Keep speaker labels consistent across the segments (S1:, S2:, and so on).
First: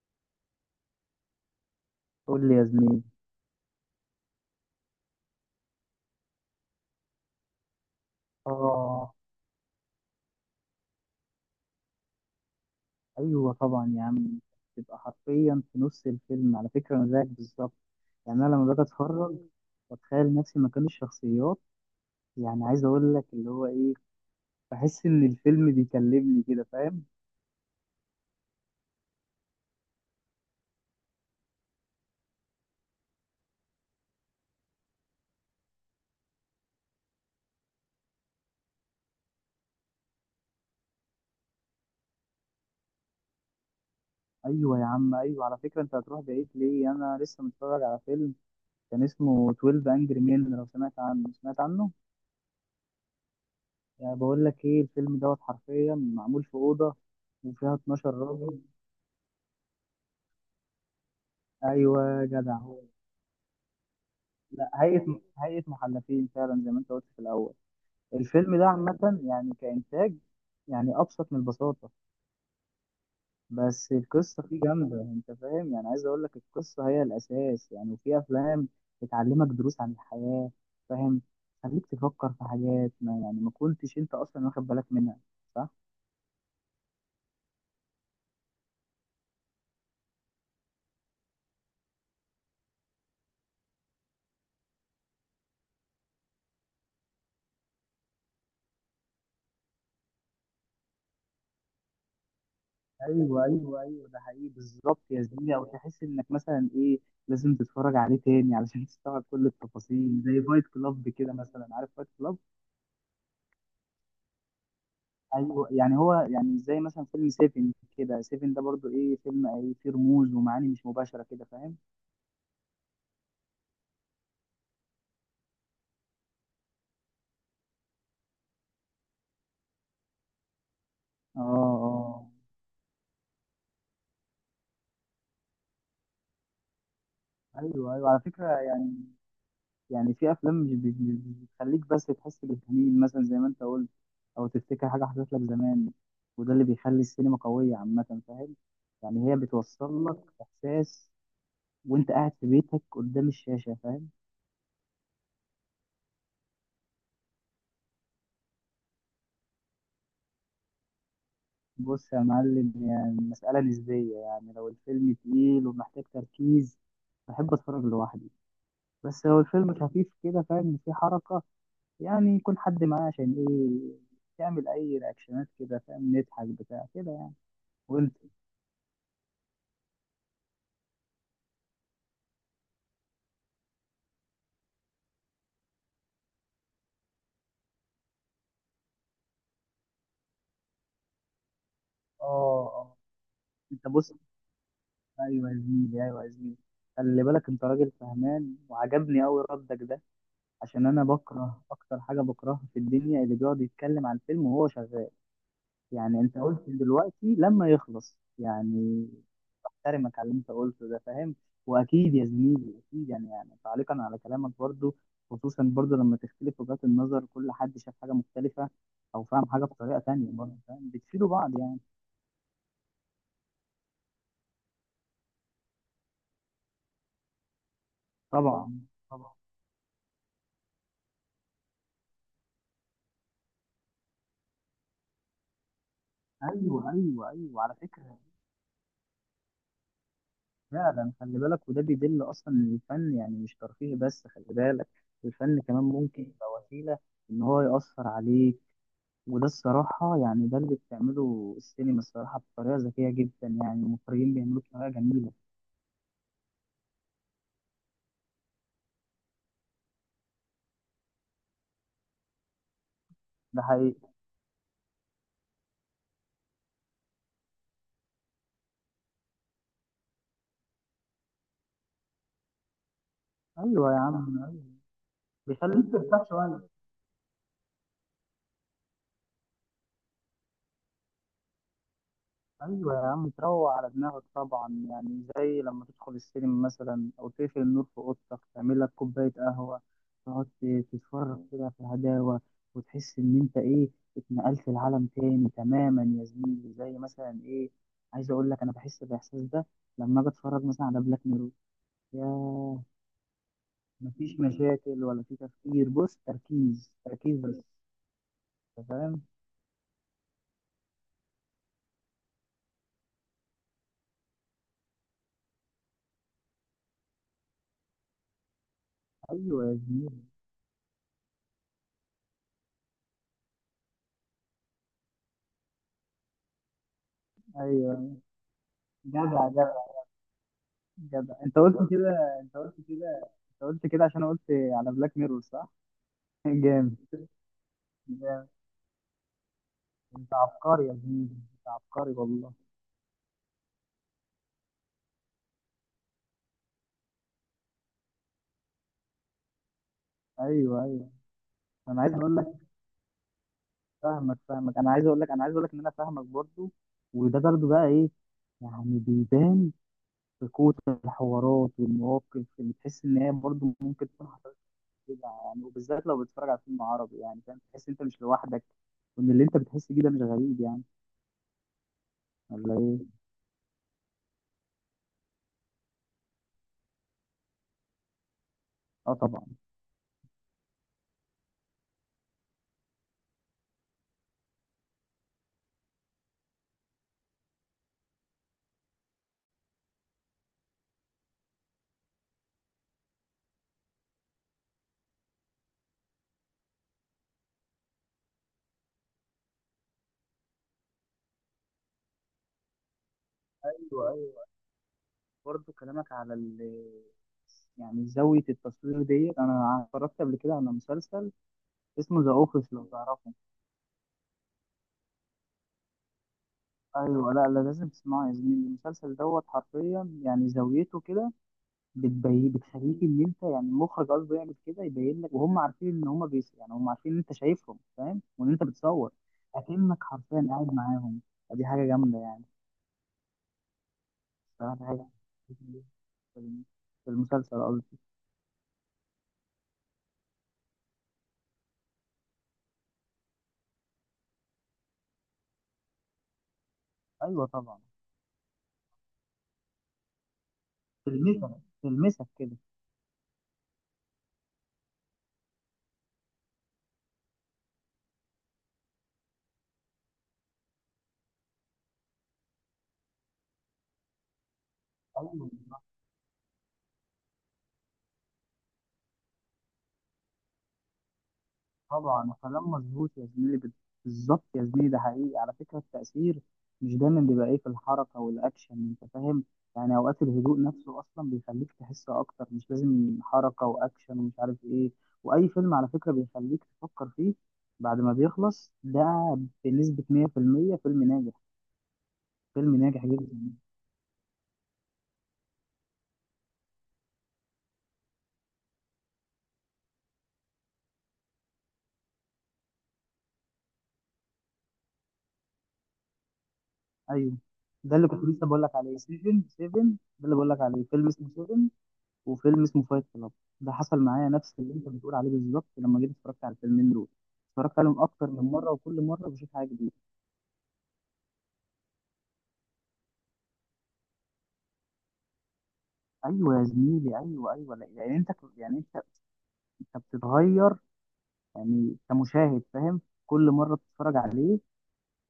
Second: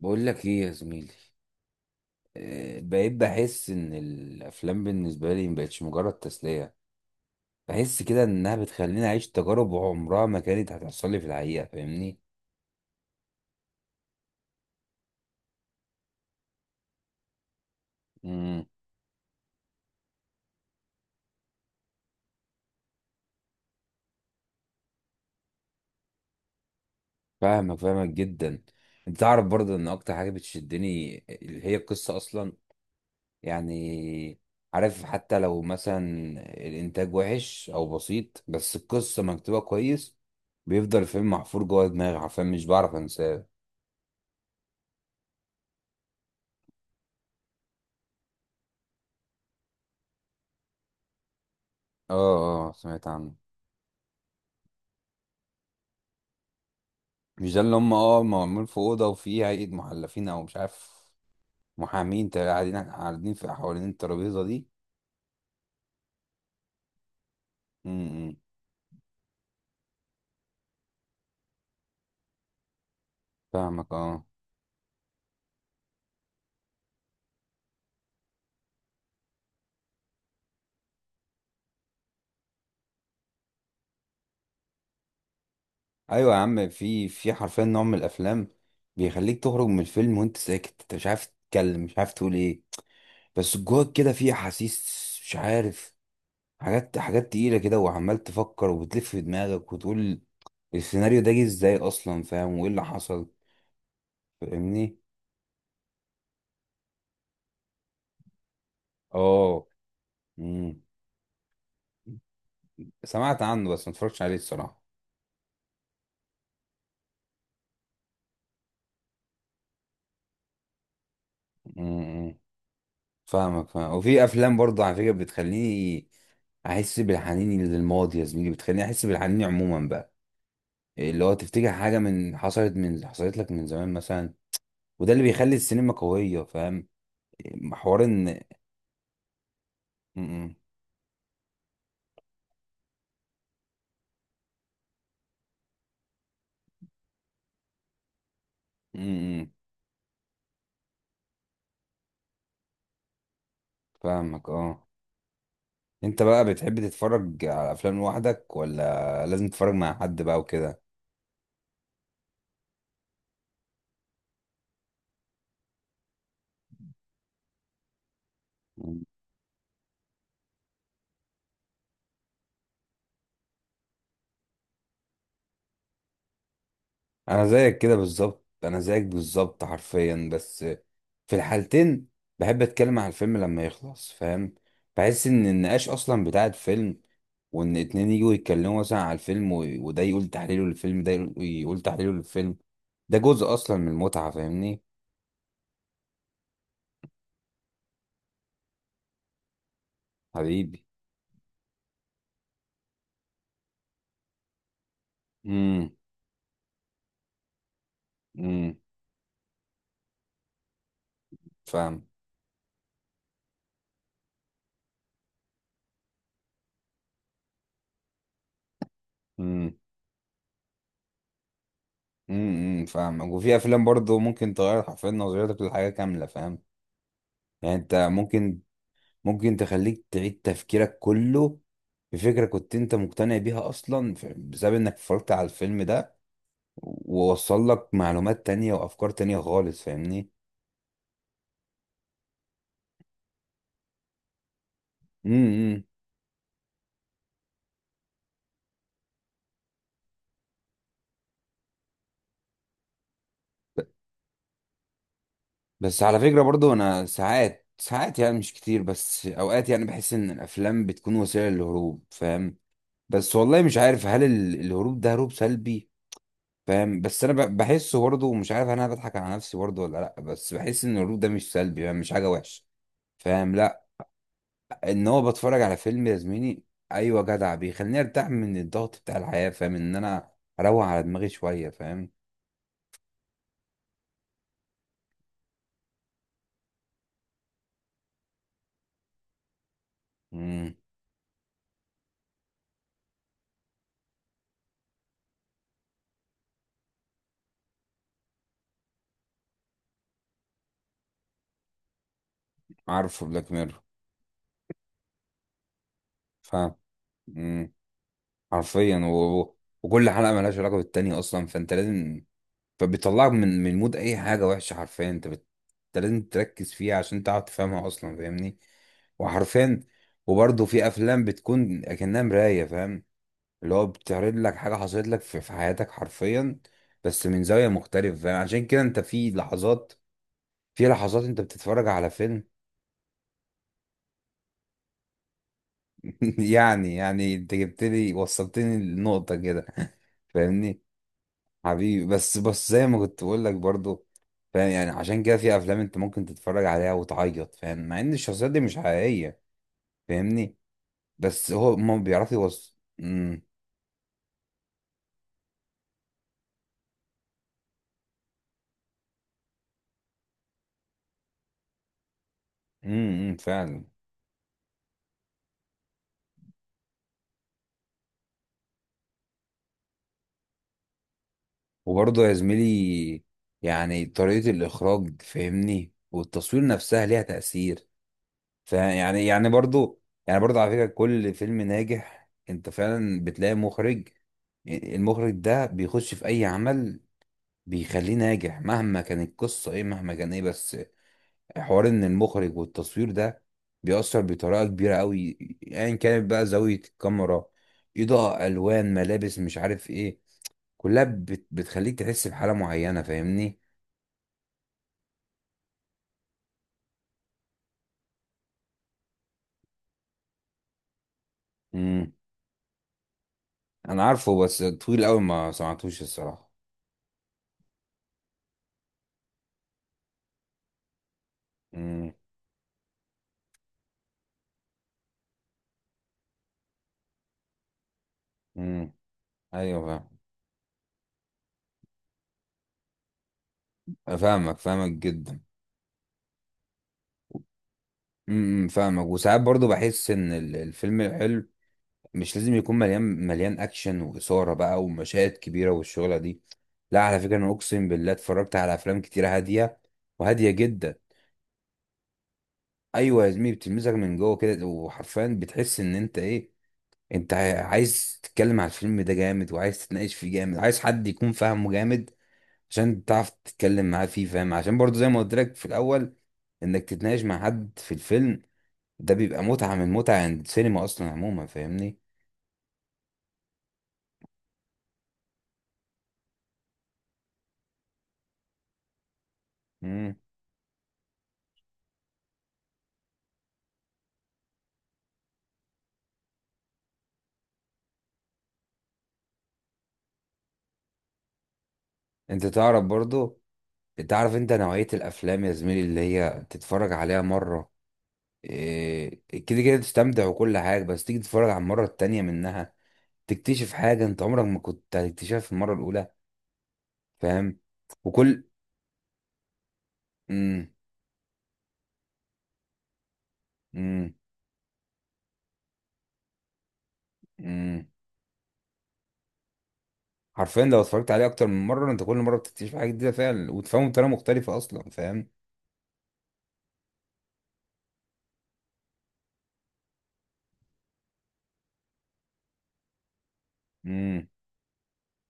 S1: بقول لك ايه يا زميلي؟
S2: قول لي يا
S1: آه،
S2: زميلي.
S1: بقيت بحس ان الافلام بالنسبه لي مبقتش مجرد تسليه. بحس كده انها بتخليني
S2: اه.
S1: اعيش تجارب عمرها ما كانت هتحصل لي في الحقيقه، فاهمني؟
S2: ايوه طبعا يا عم. تبقى حرفيا في نص الفيلم، على فكره انا زيك بالظبط. يعني انا لما
S1: امم
S2: باجي اتفرج، بتخيل نفسي مكان الشخصيات. يعني عايز اقول لك اللي هو ايه، بحس ان الفيلم بيكلمني كده، فاهم.
S1: فاهمك، فاهمك جدا. انت تعرف برضه ان اكتر حاجه بتشدني اللي هي القصه اصلا. يعني عارف، حتى لو مثلا الانتاج وحش او بسيط بس القصه مكتوبه كويس، بيفضل الفيلم محفور جوه دماغي، عارفين؟ مش بعرف انساه.
S2: ايوه يا عم، ايوه على فكره، انت هتروح بعيد ليه؟ انا لسه متفرج على فيلم كان اسمه 12 انجري مان، لو سمعت عنه سمعت عنه.
S1: اه اه، سمعت عنه.
S2: يعني بقول لك ايه، الفيلم دوت حرفيا معمول في اوضه
S1: مش ده
S2: وفيها
S1: اللي هم
S2: 12 راجل.
S1: معمول في اوضه وفيه هيئه محلفين او مش عارف؟
S2: ايوه يا
S1: محامين
S2: جدع.
S1: قاعدين، قاعدين في حوالين الترابيزه دي.
S2: لا، هيئة محلفين فعلا، زي ما انت قلت في الأول.
S1: امم
S2: الفيلم ده عامة يعني كإنتاج، يعني أبسط من البساطة.
S1: فاهمك،
S2: بس
S1: اه.
S2: القصة فيه جامدة، أنت فاهم، يعني عايز أقول لك القصة هي الأساس يعني. وفي أفلام بتعلمك دروس عن الحياة، فاهم. خليك تفكر في حاجات ما كنتش أنت أصلا واخد بالك منها، صح؟
S1: ايوه يا عم، في حرفيا نوع من الافلام بيخليك تخرج من الفيلم وانت ساكت، انت مش عارف تتكلم، مش عارف تقول ايه. بس جواك كده في احاسيس، مش عارف، حاجات تقيله كده، وعمال تفكر وبتلف في دماغك وتقول السيناريو ده جه ازاي اصلا، فاهم؟ وايه اللي حصل.
S2: ايوه ايوه ايوه، ده حقيقي
S1: فاهمني؟
S2: بالظبط يا زميلي. أو تحس إنك مثلا إيه، لازم تتفرج عليه تاني علشان تستوعب كل
S1: اه.
S2: التفاصيل، زي فايت
S1: امم
S2: كلاب كده مثلا، عارف فايت كلاب؟
S1: سمعت عنه بس ما اتفرجتش عليه الصراحه.
S2: ايوه. يعني هو يعني زي مثلا فيلم سيفن كده، سيفن ده برضو ايه، فيلم ايه، فيه رموز ومعاني مش مباشره كده، فاهم.
S1: مم. فاهمك، فاهم. وفي افلام برضه على فكره بتخليني احس بالحنين للماضي يا زميلي، بتخليني احس بالحنين عموما بقى، اللي هو
S2: اه،
S1: تفتكر حاجه
S2: اه.
S1: من حصلت من حصلت لك من زمان مثلا. وده اللي بيخلي السينما قويه، فاهم؟
S2: ايوه
S1: حوار
S2: ايوه على
S1: ان…
S2: فكره يعني. يعني في
S1: مم.
S2: افلام مش بتخليك بس تحس بالحنين مثلا، زي ما انت قلت. او تفتكر حاجه حصلت لك زمان، وده اللي بيخلي السينما قويه عامه، فاهم. يعني هي
S1: مم.
S2: بتوصل لك احساس وانت قاعد في بيتك قدام الشاشه، فاهم.
S1: فاهمك، اه. انت بقى بتحب تتفرج على افلام لوحدك، ولا لازم تتفرج مع حد بقى وكده؟
S2: بص يا معلم، يعني المسألة نسبية. يعني لو الفيلم تقيل ومحتاج تركيز، بحب أتفرج لوحدي.
S1: مم.
S2: بس لو الفيلم خفيف كده، فاهم، إن فيه حركة، يعني يكون حد معاه عشان إيه، تعمل أي رياكشنات كده، فاهم، نضحك بتاع كده يعني.
S1: انا زيك كده
S2: وأنت؟
S1: بالظبط، انا زيك بالظبط حرفيا. بس في الحالتين بحب اتكلم على الفيلم لما يخلص، فاهم؟ بحس ان النقاش اصلا بتاع الفيلم، وان اتنين يجوا يتكلموا مثلا على الفيلم وده يقول تحليله للفيلم، ده يقول، يقول تحليله للفيلم.
S2: آه، آه.
S1: ده جزء اصلا
S2: أنت
S1: من
S2: بص،
S1: المتعة، فاهمني؟
S2: أيوه يا زميلي أيوه يا زميلي، خلي بالك أنت راجل فهمان، وعجبني أوي ردك ده.
S1: حبيبي.
S2: عشان أنا بكره أكتر حاجة بكرهها في الدنيا اللي بيقعد يتكلم عن الفيلم وهو شغال.
S1: امم
S2: يعني انت قلت دلوقتي لما يخلص،
S1: امم
S2: يعني احترمك على اللي انت قلته ده، فاهم.
S1: فاهم
S2: واكيد يا زميلي اكيد، يعني تعليقا على كلامك برضو، خصوصا برضو لما تختلف وجهات النظر، كل حد شاف حاجة مختلفة او فاهم حاجة
S1: امم
S2: بطريقة تانية، برضو فاهم بتفيدوا بعض يعني.
S1: فاهم. وفي افلام برضه ممكن تغير حرفيا نظرتك للحاجة كاملة، فاهم؟ يعني انت ممكن،
S2: طبعا، طبعا.
S1: ممكن تخليك تعيد تفكيرك كله في فكرة كنت انت مقتنع بيها اصلا، بسبب انك اتفرجت على الفيلم ده.
S2: ايوه ايوه ايوه
S1: ووصل
S2: على
S1: لك
S2: فكرة.
S1: معلومات تانية وافكار تانية خالص، فاهمني؟
S2: فعلا خلي بالك، وده بيدل اصلا ان الفن يعني مش ترفيه بس. خلي بالك، الفن
S1: امم
S2: كمان ممكن يبقى وسيلة ان هو يأثر عليك. وده الصراحة يعني ده اللي بتعمله السينما الصراحة، بطريقة ذكية جدا، يعني المخرجين بيعملوه بطريقة جميلة.
S1: بس على فكرة برضو انا ساعات، ساعات يعني مش كتير، بس اوقات يعني بحس ان الافلام بتكون وسيلة للهروب، فاهم؟ بس والله
S2: ده
S1: مش
S2: حقيقي.
S1: عارف هل الهروب ده هروب سلبي. فاهم؟ بس انا بحسه برضو، مش عارف انا بضحك على نفسي برضو ولا لا، بس بحس ان الهروب ده مش سلبي، يعني مش حاجة وحشة. فاهم؟
S2: أيوة يا عم أيوة.
S1: ان هو بتفرج على
S2: بيخليك
S1: فيلم يا
S2: ترتاح شوية.
S1: زميلي. ايوه جدع، بيخليني ارتاح من الضغط بتاع الحياه، فاهم؟ ان انا اروق على دماغي شويه، فاهم؟
S2: أيوة يا عم، تروق على دماغك طبعا، يعني زي لما تدخل السينما مثلا أو تقفل النور في أوضتك، تعمل لك كوباية قهوة، تقعد
S1: امم
S2: تتفرج كده في الهداوة. وتحس إن أنت إيه، اتنقلت لعالم تاني تماما يا زميلي، زي مثلا إيه، عايز أقول لك أنا بحس بالإحساس ده لما أجي أتفرج مثلا على بلاك ميرور. ياه.
S1: عارفه بلاك ميرور.
S2: مفيش مشاكل ولا في تفكير، بص،
S1: فاهم.
S2: تركيز تركيز بس.
S1: امم
S2: انت
S1: حرفيا.
S2: فاهم.
S1: وكل حلقه ملهاش علاقه بالتانيه اصلا، فانت لازم… فبيطلعك من مود اي حاجه وحشه حرفيا، انت انت لازم تركز فيها عشان تعرف تفهمها اصلا، فاهمني؟
S2: ايوه يا
S1: وحرفيا،
S2: زميلي،
S1: وبرضه في افلام بتكون اكنها مرايه، فاهم؟ اللي هو بتعرض لك حاجة حصلت لك في حياتك حرفيا، بس من زاوية
S2: ايوه.
S1: مختلفة. يعني عشان كده انت في
S2: جدع، جدع،
S1: لحظات، في لحظات
S2: جدع،
S1: انت
S2: انت
S1: بتتفرج
S2: قلت
S1: على
S2: كده
S1: فيلم…
S2: انت قلت كده انت قلت كده عشان قلت على بلاك ميرور، صح؟
S1: يعني،
S2: جامد،
S1: يعني انت جبت لي،
S2: جامد.
S1: وصلتني للنقطة كده.
S2: انت
S1: فاهمني؟
S2: عبقري يا زميلي، انت
S1: حبيبي.
S2: عبقري
S1: بس
S2: والله.
S1: بس زي ما كنت بقول لك برضو، فاهم؟ يعني عشان كده في افلام انت ممكن تتفرج عليها وتعيط، فاهم؟ مع ان الشخصيات دي مش حقيقية. فاهمني؟
S2: ايوه، ايوه.
S1: بس هو ما
S2: انا عايز
S1: بيعرف
S2: اقول لك،
S1: يوصل.
S2: فاهمك، فاهمك. انا عايز اقول لك ان انا فاهمك برضو. وده برضو بقى ايه، يعني بيبان في قوة الحوارات والمواقف، اللي تحس ان هي برضو
S1: فعلا.
S2: ممكن تكون كده يعني. وبالذات لو بتتفرج على فيلم عربي، يعني فاهم، تحس انت مش لوحدك، وان اللي انت بتحس بيه ده مش غريب يعني،
S1: وبرضه يا
S2: ولا ايه؟
S1: زميلي يعني طريقة الإخراج، فاهمني؟ والتصوير نفسها ليها تأثير. فيعني
S2: اه
S1: يعني
S2: طبعا.
S1: يعني برضه، يعني برضه على فكرة كل فيلم ناجح أنت فعلا بتلاقي مخرج. المخرج ده بيخش في أي عمل بيخليه ناجح مهما كانت القصة إيه، مهما كان إيه. بس حوار إن المخرج والتصوير ده بيأثر بطريقة كبيرة أوي، أيا يعني كانت بقى زاوية الكاميرا، إضاءة، ألوان، ملابس، مش عارف إيه. كلها بتخليك تحس بحالة معينة، فاهمني؟
S2: ايوه، ايوه. برضه كلامك على يعني زاويه التصوير ديت، انا اتفرجت قبل كده على مسلسل
S1: امم
S2: اسمه ذا اوفيس، لو تعرفه.
S1: انا عارفه بس طويل قوي ما سمعتوش الصراحه.
S2: ايوه. لا، لا، لازم تسمعه يا زميلي. المسلسل دوت حرفيا يعني زاويته كده
S1: امم
S2: بتبين، بتخليك ان انت يعني المخرج قصده يعمل كده، يبين لك وهم عارفين ان هم بيس، يعني هم عارفين ان انت شايفهم فاهم، وان انت
S1: امم
S2: بتصور
S1: ايوه
S2: اكنك
S1: فاهم.
S2: حرفيا قاعد معاهم. دي حاجه جامده يعني.
S1: فاهمك،
S2: بصراحه دي
S1: فاهمك
S2: حاجه
S1: جدا.
S2: في الم- في المسلسل قصدي.
S1: فاهمك. وساعات برضو بحس ان الفيلم الحلو مش لازم يكون مليان اكشن واثاره بقى ومشاهد كبيره والشغله دي. لا على فكره،
S2: ايوه
S1: انا
S2: طبعا.
S1: اقسم بالله اتفرجت على افلام كتيره هاديه، وهاديه جدا.
S2: تلمسك، تلمسك كده.
S1: ايوه يا زميلي، بتلمسك من جوه كده، وحرفيا بتحس ان انت ايه؟ انت عايز تتكلم على الفيلم ده جامد، وعايز تتناقش فيه جامد، عايز حد يكون فاهمه جامد عشان تعرف تتكلم معاه فيه، فاهم؟ عشان برضو زي ما قلت
S2: ايوه
S1: لك في الاول، انك تتناقش مع حد في الفيلم ده بيبقى متعة من متع عند السينما اصلا عموما، فاهمني؟
S2: طبعا. كلام مظبوط يا زميلي، بالظبط يا زميلي. ده حقيقي على فكرة، التأثير مش دايما بيبقى ايه في الحركة والأكشن، أنت فاهم. يعني
S1: مم.
S2: أوقات الهدوء نفسه أصلا بيخليك تحس أكتر، مش لازم حركة وأكشن ومش عارف ايه. وأي فيلم على فكرة بيخليك تفكر فيه بعد ما بيخلص، ده بنسبة 100% فيلم ناجح،
S1: انت
S2: فيلم
S1: تعرف
S2: ناجح
S1: برضو،
S2: جدا.
S1: تعرف انت نوعية الافلام يا زميلي اللي هي تتفرج عليها مرة، إيه، كده كده تستمتع وكل حاجة، بس تيجي تتفرج على المرة التانية منها تكتشف حاجة انت عمرك ما كنت هتكتشفها في المرة الاولى.
S2: أيوه،
S1: فاهم؟
S2: ده اللي كنت
S1: وكل…
S2: لسه بقول لك عليه 7 7. ده اللي بقول لك
S1: مم.
S2: عليه فيلم اسمه 7، وفيلم اسمه فايت كلاب. ده حصل
S1: مم.
S2: معايا نفس اللي انت بتقول عليه بالظبط، لما جيت اتفرجت على الفيلمين دول. اتفرجت
S1: مم.
S2: عليهم اكتر من مره، وكل مره بشوف حاجه جديده.
S1: حرفيا لو اتفرجت عليه اكتر من مره انت كل مره بتكتشف حاجه جديده فعلا، وتفهمه بطريقه مختلفه اصلا، فاهم؟
S2: ايوه يا زميلي، ايوه، ايوه. يعني انت انت بتتغير، يعني كمشاهد فاهم، كل مره بتتفرج
S1: امم
S2: عليه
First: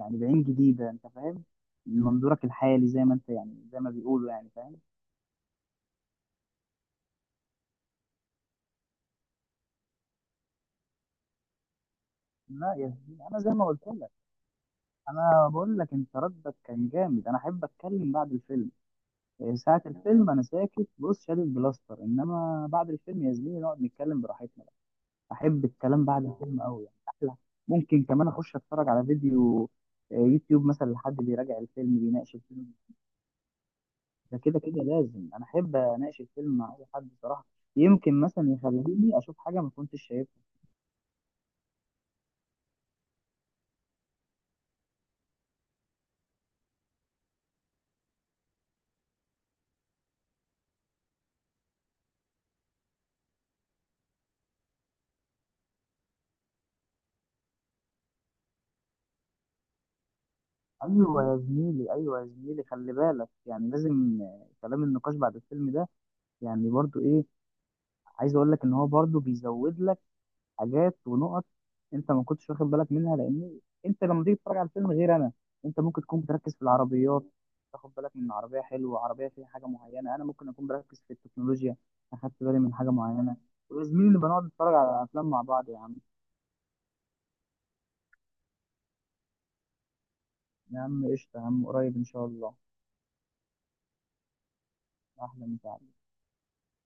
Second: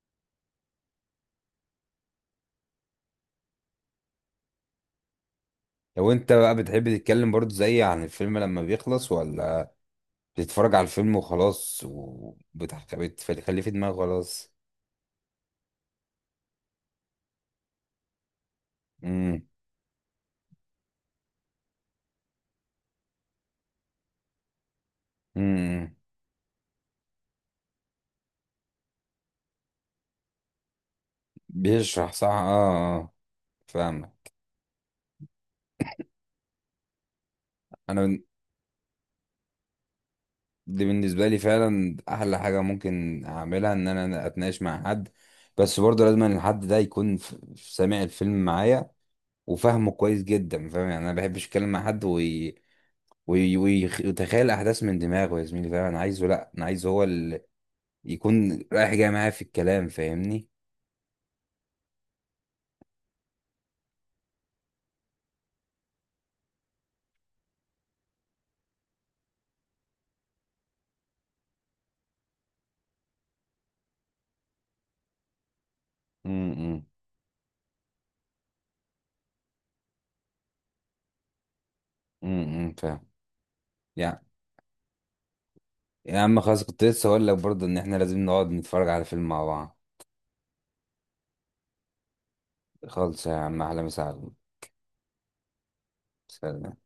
S2: يعني بعين جديده، انت فاهم، من منظورك الحالي، زي ما انت يعني زي ما بيقولوا يعني، فاهم.
S1: لو انت بقى بتحب تتكلم برضو زي عن الفيلم لما بيخلص، ولا بتتفرج على الفيلم وخلاص
S2: لا يا زميلي، انا زي
S1: وبتخليه
S2: ما
S1: في
S2: قلت
S1: دماغك
S2: لك،
S1: خلاص؟
S2: انا بقول لك انت ردك كان جامد. انا احب اتكلم بعد الفيلم.
S1: امم
S2: ساعة الفيلم أنا ساكت، بص شادد بلاستر، إنما بعد الفيلم يا زميلي نقعد نتكلم براحتنا بقى. أحب
S1: امم
S2: الكلام بعد الفيلم أوي، يعني أحلى. ممكن كمان أخش أتفرج على فيديو، يوتيوب مثلا، لحد بيراجع الفيلم
S1: بيشرح، صح،
S2: بيناقش الفيلم.
S1: اه اه. فاهمك.
S2: ده كده كده لازم، أنا أحب أناقش الفيلم مع أي حد صراحة.
S1: انا
S2: يمكن
S1: بن-
S2: مثلا يخليني أشوف حاجة ما كنتش شايفها.
S1: دي بالنسبه لي فعلا احلى حاجه ممكن اعملها، ان انا اتناقش مع حد. بس برضه لازم إن الحد ده يكون سامع الفيلم معايا وفهمه كويس جدا، فاهم؟ يعني انا ما بحبش اتكلم مع حد ويتخيل الاحداث من دماغه يا زميلي، فاهم؟ انا عايزه، لا انا عايزه هو اللي يكون رايح جاي معايا في الكلام، فاهمني؟
S2: أيوة يا زميلي، أيوة يا زميلي، خلي بالك يعني لازم، كلام النقاش بعد الفيلم ده يعني برضو إيه، عايز أقول لك إن هو برضو بيزود لك حاجات ونقط انت ما كنتش واخد بالك منها. لان انت لما تيجي تتفرج على الفيلم غير انا، انت ممكن تكون بتركز في
S1: امم
S2: العربيات، تاخد بالك من عربيه حلوه، عربيه فيها حاجه معينه. انا ممكن اكون بركز في التكنولوجيا، اخدت بالي من حاجه
S1: فاهم.
S2: معينه. ويا زميلي
S1: يعني
S2: نبقى نقعد نتفرج على افلام مع بعض يا عم.
S1: يا عم خلاص كنت لسه هقول لك برضه ان احنا لازم نقعد نتفرج على فيلم مع بعض.
S2: يا عم قشطه يا عم، قريب ان شاء الله.
S1: خالص يا عم، احلى مسا عليك.
S2: احلى مساعدة.
S1: سلام.